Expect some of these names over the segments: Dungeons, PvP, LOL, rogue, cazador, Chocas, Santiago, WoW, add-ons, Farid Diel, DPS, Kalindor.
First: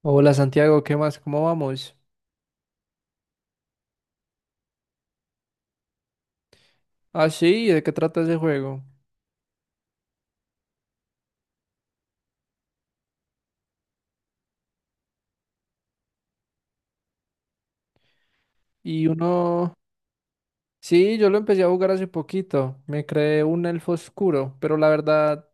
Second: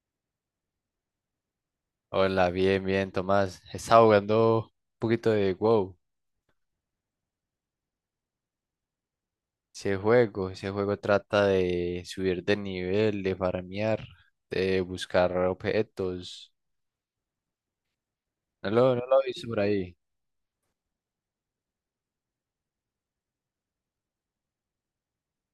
Hola Santiago, ¿qué más? ¿Cómo vamos? Hola, bien, bien, Tomás. Estaba jugando un poquito de WoW. Ah, sí, ¿de qué trata ese juego? Ese juego trata de subir de nivel, de farmear, de buscar objetos. No lo, no Y lo he visto por uno... ahí. Sí, yo lo empecé a jugar hace poquito. Me creé un elfo oscuro, pero la verdad,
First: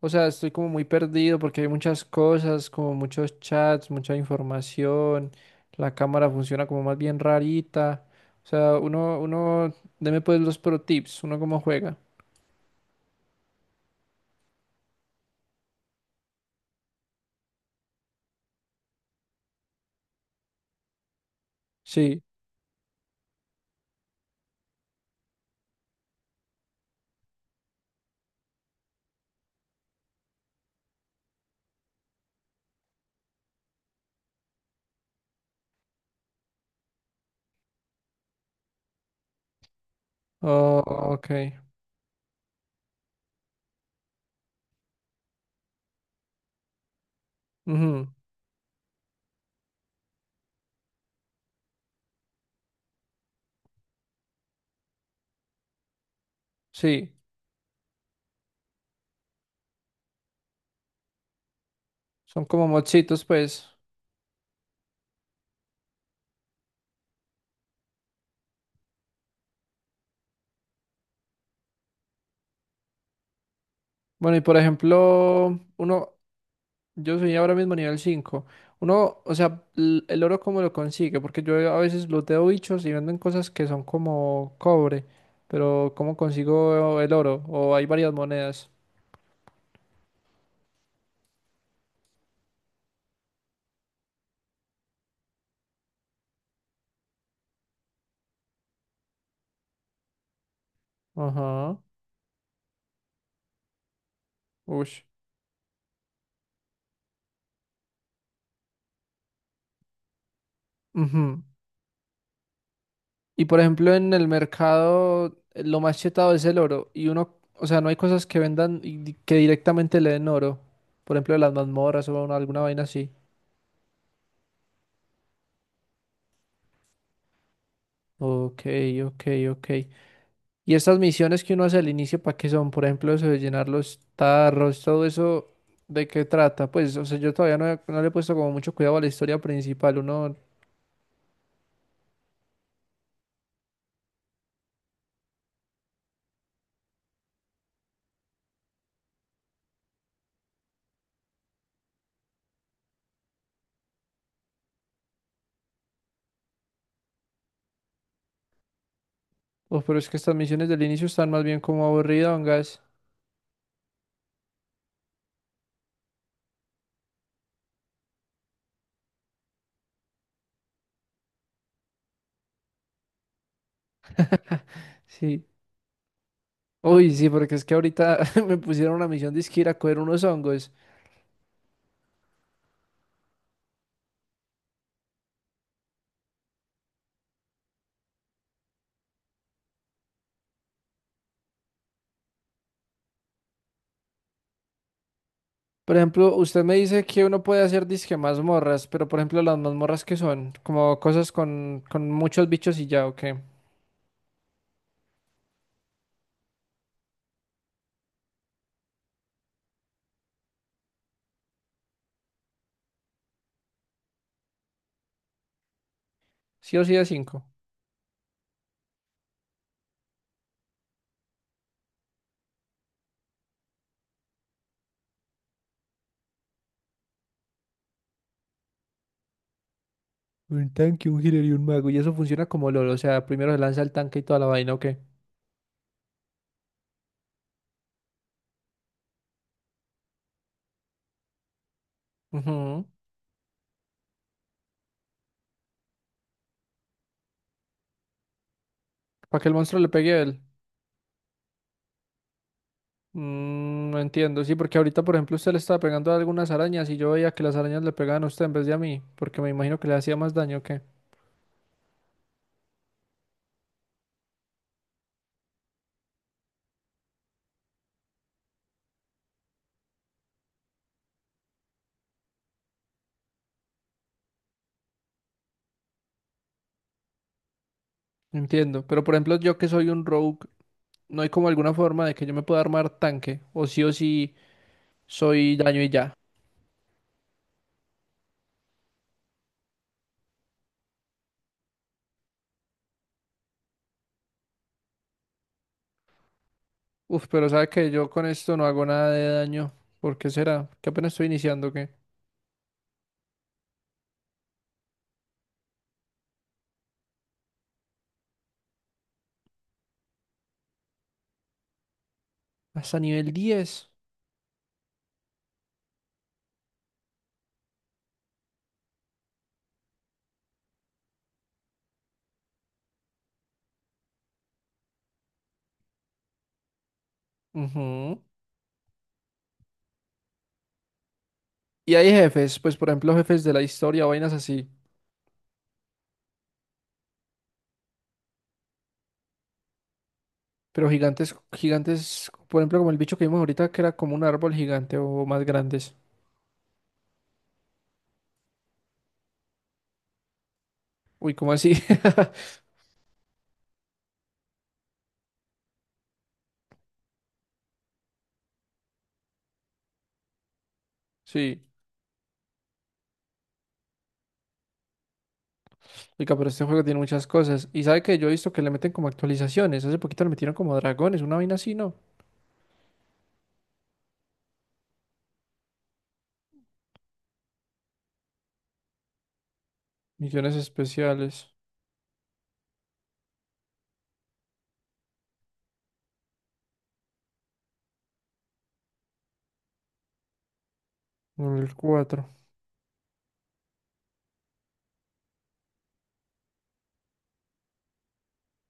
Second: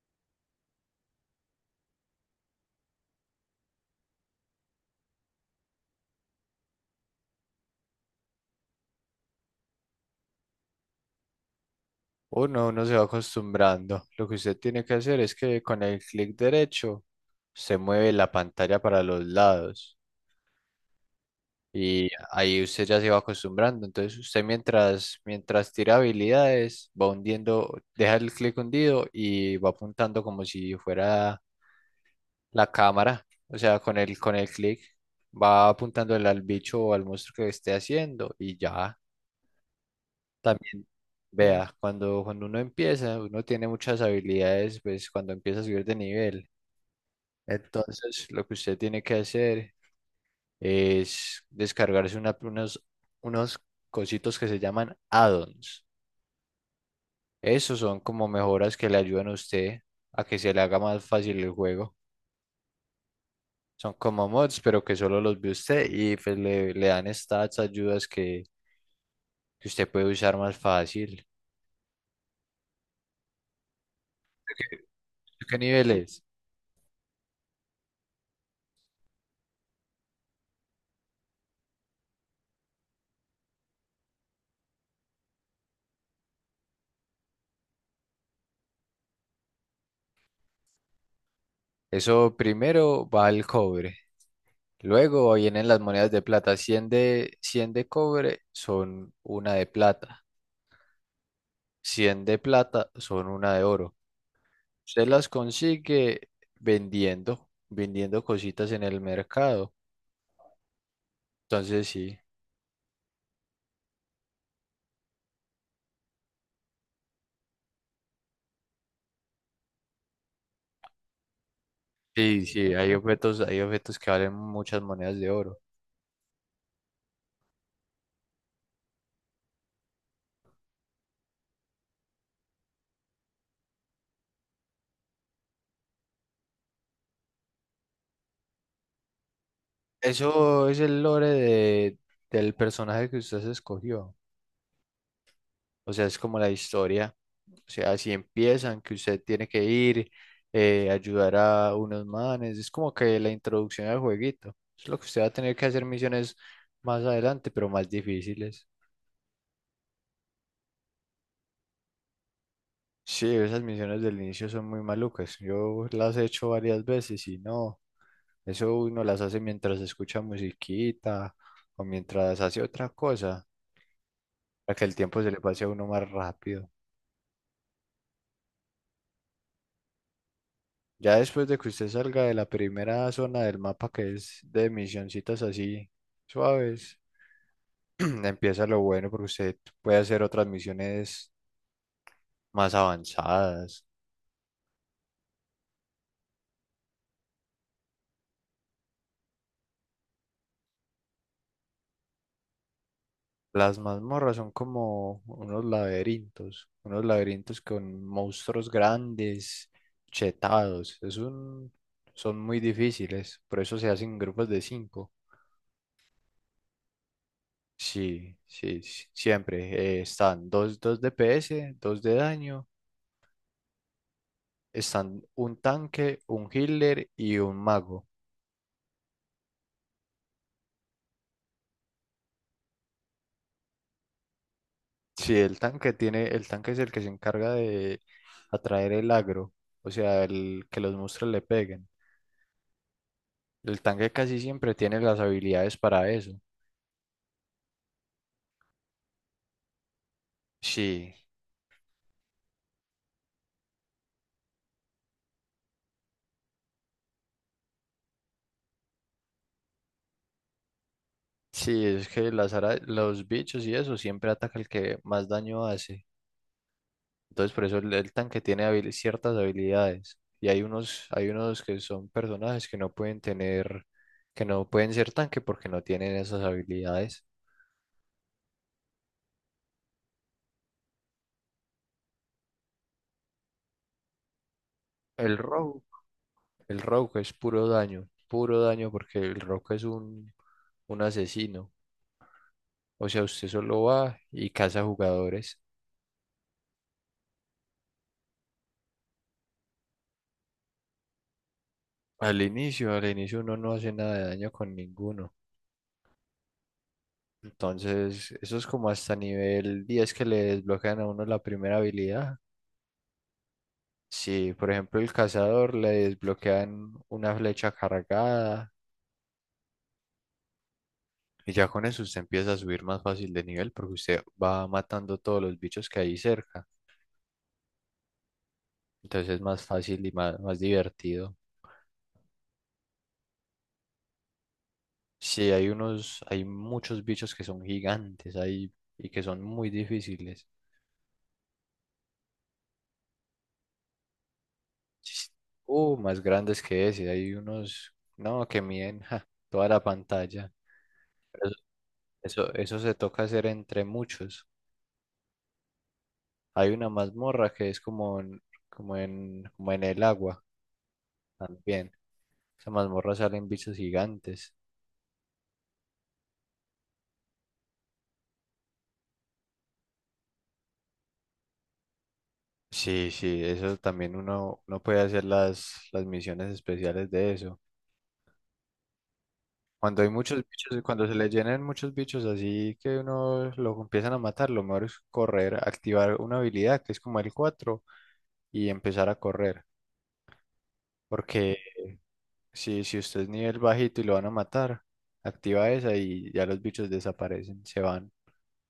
o sea, estoy como muy perdido porque hay muchas cosas, como muchos chats, mucha información. La cámara funciona como más bien rarita. O sea, uno, deme pues los pro tips, uno cómo juega. Uno se va acostumbrando. Lo que usted tiene que hacer es que con el clic derecho se mueve la pantalla para los lados. Y Sí. ahí usted ya se va acostumbrando. Entonces usted mientras tira habilidades, va hundiendo, deja el clic hundido y va apuntando como si fuera la cámara. O sea, con el clic va apuntando al bicho o al monstruo que esté haciendo y ya Oh, también. ok. Vea, cuando uno empieza, uno tiene muchas habilidades, pues cuando empieza a subir de nivel. Ujú, Entonces lo que usted tiene que hacer es descargarse unos cositos que se llaman add-ons. sí, Esos son como mejoras que le ayudan a usted a que se le haga más fácil el juego. son como mochitos, pues. Son como mods, pero que solo los ve usted y pues le dan stats, ayudas que usted puede usar más fácil. Bueno, y por ¿Qué ejemplo, uno, niveles? yo soy ahora mismo nivel 5. Uno, o sea, el oro cómo lo consigue, porque yo a veces looteo bichos y venden cosas que son como cobre, pero ¿cómo consigo el oro? ¿O hay varias monedas? Eso primero va al cobre. Luego vienen las monedas de plata. Cien de cobre son una de plata. Ajá. 100 de plata son una de oro. Ush. Usted las consigue vendiendo cositas en el mercado. Ujú. Entonces sí, Y por ejemplo, en el mercado lo más chetado es el oro. Y uno, o sea, no hay cosas que vendan y que directamente le den oro. Por ejemplo, las mazmorras o sí, alguna sí, vaina hay así. objetos, hay objetos que valen muchas monedas de oro. Ok, ok, ok. Y estas misiones que uno hace al inicio, ¿para qué son? Por ejemplo, eso de llenar los tarros, todo eso, ¿de qué trata? Pues, o sea, yo todavía no le he puesto como mucho cuidado a la historia principal, uno... Eso es el lore del personaje que usted se escogió. O sea, es como la historia. O sea, así empiezan, que usted tiene que ir, ayudar a unos manes. Es como que la introducción al jueguito. Es lo que usted va a tener que hacer misiones más adelante, pero más difíciles. Oh, pero es que estas misiones del inicio están más bien como aburridongas. Sí, esas misiones del inicio son muy malucas. Yo las he hecho varias veces y no, eso uno las hace mientras escucha musiquita o mientras hace otra cosa, para que el tiempo se le Sí. pase a uno más rápido. Uy, sí, porque es que ahorita me pusieron una misión de ir a coger unos hongos. Ya después de que usted salga de la primera zona del mapa, que es de misioncitas así suaves, empieza lo bueno porque usted puede hacer otras misiones más avanzadas. Por ejemplo, usted me dice que uno puede hacer disque mazmorras, pero por ejemplo, las mazmorras que son, como cosas con muchos bichos y ya, ¿o qué? Las mazmorras son como unos laberintos con monstruos grandes, chetados. Son muy difíciles, por eso se hacen grupos de cinco. Sí o sí de cinco. Sí, sí, sí, siempre están dos DPS, dos de daño, están un tanque, un healer y un mago. Un tanque, un healer y un mago. Y eso funciona como LOL. O sea, primero se lanza el tanque y toda la vaina, ¿o qué? Sí, el tanque es el que se encarga de atraer el agro, o sea, el que los monstruos le peguen. Para El tanque casi siempre tiene las habilidades para eso. que el monstruo le pegue a él. Sí, Mm, no entiendo. Sí, porque ahorita, por ejemplo, usted le estaba pegando a algunas arañas y yo veía que las arañas le pegaban a usted en vez de a mí. Porque me imagino que le hacía más daño, ¿o qué? sí, es que los bichos y eso siempre ataca el que más daño hace. Entonces, por eso el tanque tiene ciertas habilidades. Y hay unos que son personajes que no pueden ser tanque porque no tienen esas habilidades. Entiendo. Pero, por ejemplo, yo que soy un rogue, no hay como alguna forma de que yo me pueda armar tanque. O sí El soy daño rogue, y ya. el rogue es puro daño porque el rogue es un asesino. O sea, usted solo va y caza jugadores. Uf, pero sabe que yo con esto no hago nada de daño. ¿Por qué será? Que apenas estoy iniciando, ¿o qué? Al inicio uno no hace nada de daño con ninguno. Entonces, eso es como hasta nivel 10 que le desbloquean a uno la primera habilidad. Hasta nivel 10. Si, por ejemplo, el cazador le desbloquean una flecha cargada y ya con eso usted empieza a subir más fácil de nivel porque usted va matando todos los bichos que hay cerca. Ujú. Entonces es más fácil y más, más divertido. Y hay jefes, pues por ejemplo jefes de la historia, vainas así, Sí, hay muchos bichos que son gigantes ahí y que son muy difíciles. pero gigantes, gigantes, por ejemplo como el bicho que vimos ahorita que era como un árbol gigante o más grandes. Más grandes que ese. Hay unos, no, que miden ja, toda la pantalla. Uy, Pero ¿cómo así? Eso, eso se toca hacer entre muchos. Hay una mazmorra que es como en el agua Sí, también. Esa mazmorra salen bichos gigantes. oiga, pero este juego tiene muchas cosas. Y sabe que yo he visto que le meten como actualizaciones, hace poquito le metieron como dragones, una vaina así, ¿no? Sí, sí, eso también uno puede hacer las misiones especiales de eso. Cuando hay muchos Misiones bichos, cuando se le especiales, llenen muchos bichos así que uno lo empiezan a matar, lo mejor es correr, activar una habilidad que es como el 4 y empezar a correr. Porque nivel 4. si usted es nivel bajito y lo van a matar, activa esa y ya los bichos desaparecen, se van.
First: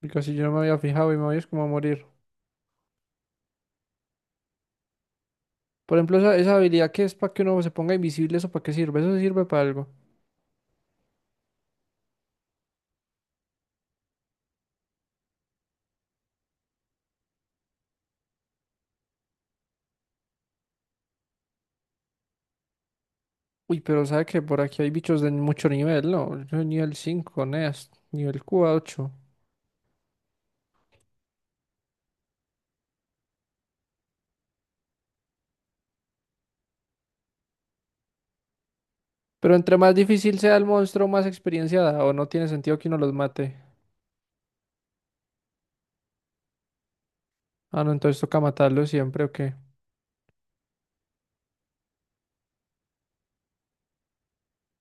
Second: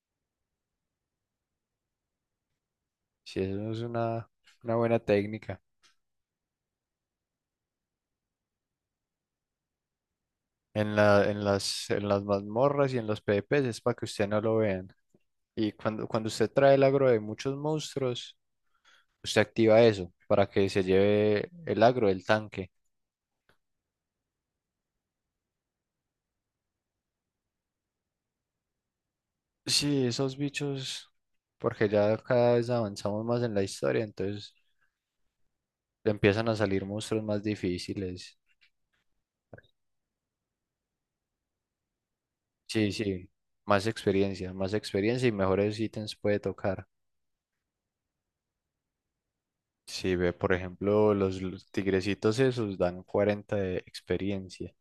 Y casi yo no me había fijado y me voy es como a morir. Si eso es una buena técnica. Por ejemplo, esa habilidad que es para que uno se ponga invisible, ¿eso para qué sirve? ¿Eso sirve para algo? En las mazmorras y en los PvPs es para que usted no lo vean. Y cuando usted trae el agro de muchos monstruos, usted activa eso para que se lleve el agro del tanque. Uy, pero sabe que por aquí hay bichos de mucho nivel, ¿no? Yo soy nivel 5, Neas, nivel 8. Sí, esos bichos, porque ya cada vez avanzamos más en la historia, entonces empiezan a salir monstruos más difíciles. Pero entre más difícil sea el monstruo, más experiencia da, o no tiene sentido que Sí, uno los sí, mate. Más experiencia y mejores ítems puede tocar. Ah, no, entonces toca matarlo siempre, ¿o qué? Si ve, por ejemplo, los tigrecitos esos dan 40 de experiencia.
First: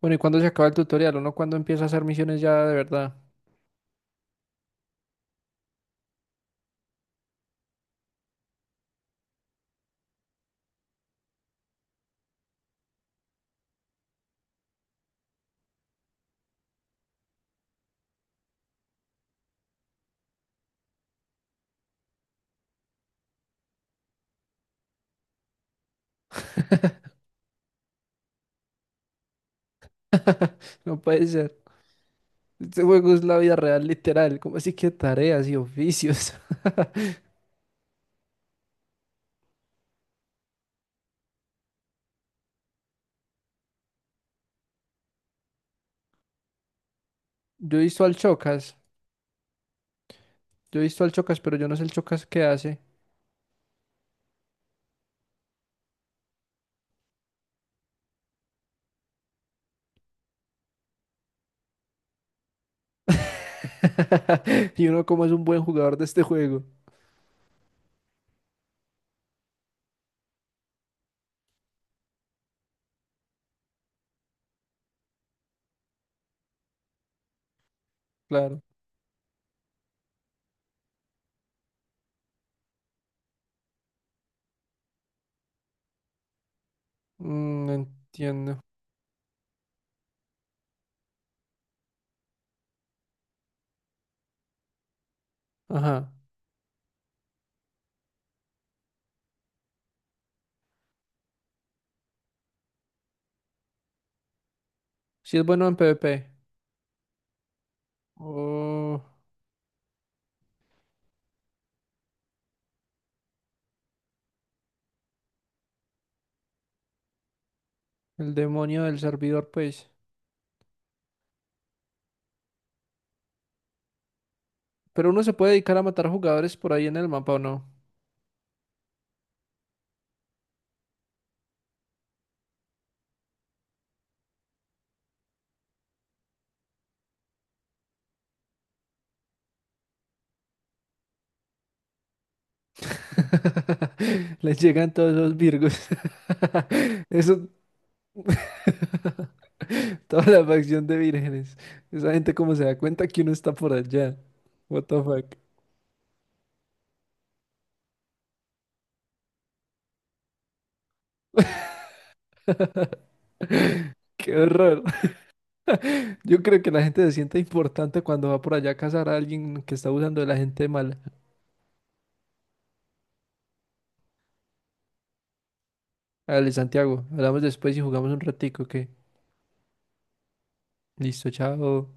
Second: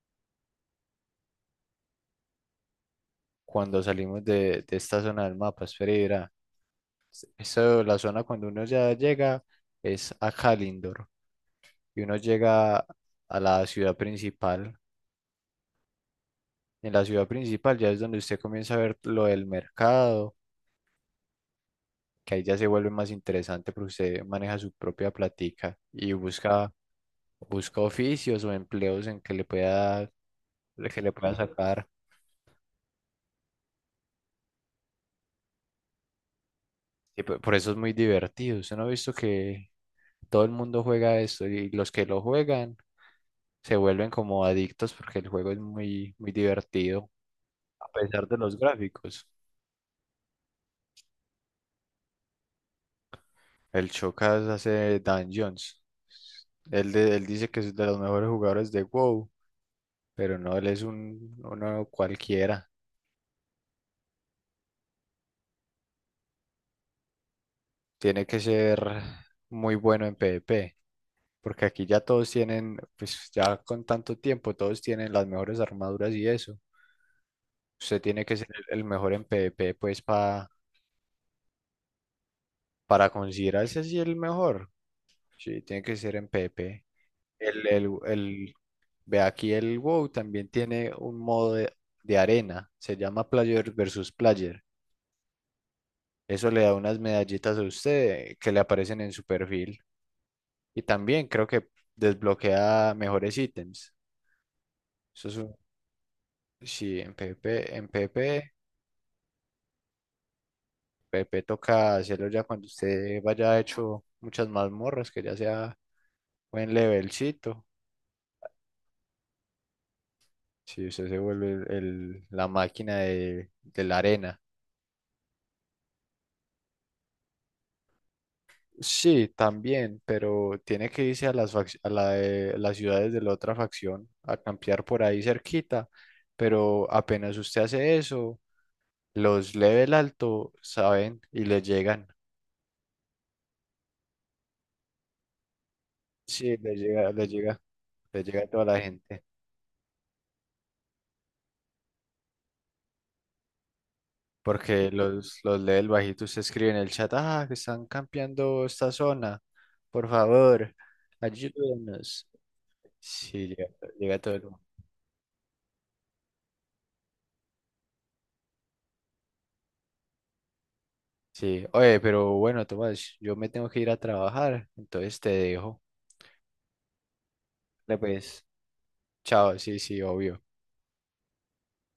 Bueno, ¿y cuándo se acaba el tutorial? ¿Uno cuándo empieza a hacer misiones ya de verdad? Cuando salimos de esta zona del mapa, espera y verá. Eso, la zona cuando uno ya llega es a Kalindor y uno llega a la ciudad principal. En la ciudad principal ya es donde usted comienza a ver lo del mercado, que ahí ya se vuelve más interesante porque usted maneja su propia platica y busca oficios o empleos en No que le puede pueda ser. sacar. Este juego es la vida real, literal. ¿Cómo así que tareas y oficios? Y por eso es muy divertido. Usted no ha visto que todo el mundo juega esto y los que lo juegan se vuelven como adictos porque el juego es muy, muy divertido, Yo he a visto al pesar de los Chocas. gráficos. Yo he visto al Chocas, pero yo no sé el Chocas qué hace. El Chocas hace Dungeons. Él, él dice que es de los mejores jugadores de WoW, pero no, él es uno cualquiera. Y uno como es un buen jugador de este juego. Tiene que ser muy bueno en PvP. Porque aquí ya todos tienen, pues ya con tanto tiempo, todos tienen las mejores armaduras y eso. Usted tiene que ser Claro. el mejor en PvP, pues para considerarse así el mejor. Sí, tiene que ser en PvP. El, Mm, el, el- entiendo. Ve aquí el WoW también tiene un modo de arena, se llama Player versus Player. Ajá. Eso le da unas medallitas a usted que le aparecen en su perfil. Y también creo que desbloquea mejores ítems. Eso es Si es un, bueno en PvP. sí, en PvP, en PvP. Oh, Pepe toca hacerlo ya cuando usted vaya hecho muchas mazmorras, que ya sea buen levelcito. el demonio del servidor, pues. Si usted se vuelve la máquina de la arena. Pero uno se puede dedicar a matar jugadores por ahí en el mapa, ¿o no? Sí, también, pero tiene que irse a las ciudades de la otra facción a campear por ahí cerquita. Pero apenas usted hace eso, los level alto saben y les llegan. Les llegan todos los virgos. Sí, les llega, les Eso, llega, les llega a toda la gente. toda la facción de vírgenes. ¿Esa gente como se da cuenta que uno está por allá? What Porque the fuck. los lee el bajito, usted escribe en el chat, ah, que están campeando esta zona, por favor, ayúdenos. Sí, llega, llega todo Qué el mundo. horror. Yo creo que la gente se siente importante cuando va por allá a cazar a alguien que está usando de la gente mala. Sí, oye, pero bueno, Tomás, yo me tengo que ir a trabajar, entonces te dejo. Dale, Santiago, hablamos después y Dale, jugamos un pues, ratico, que chao, sí, sí, obvio. listo, chao.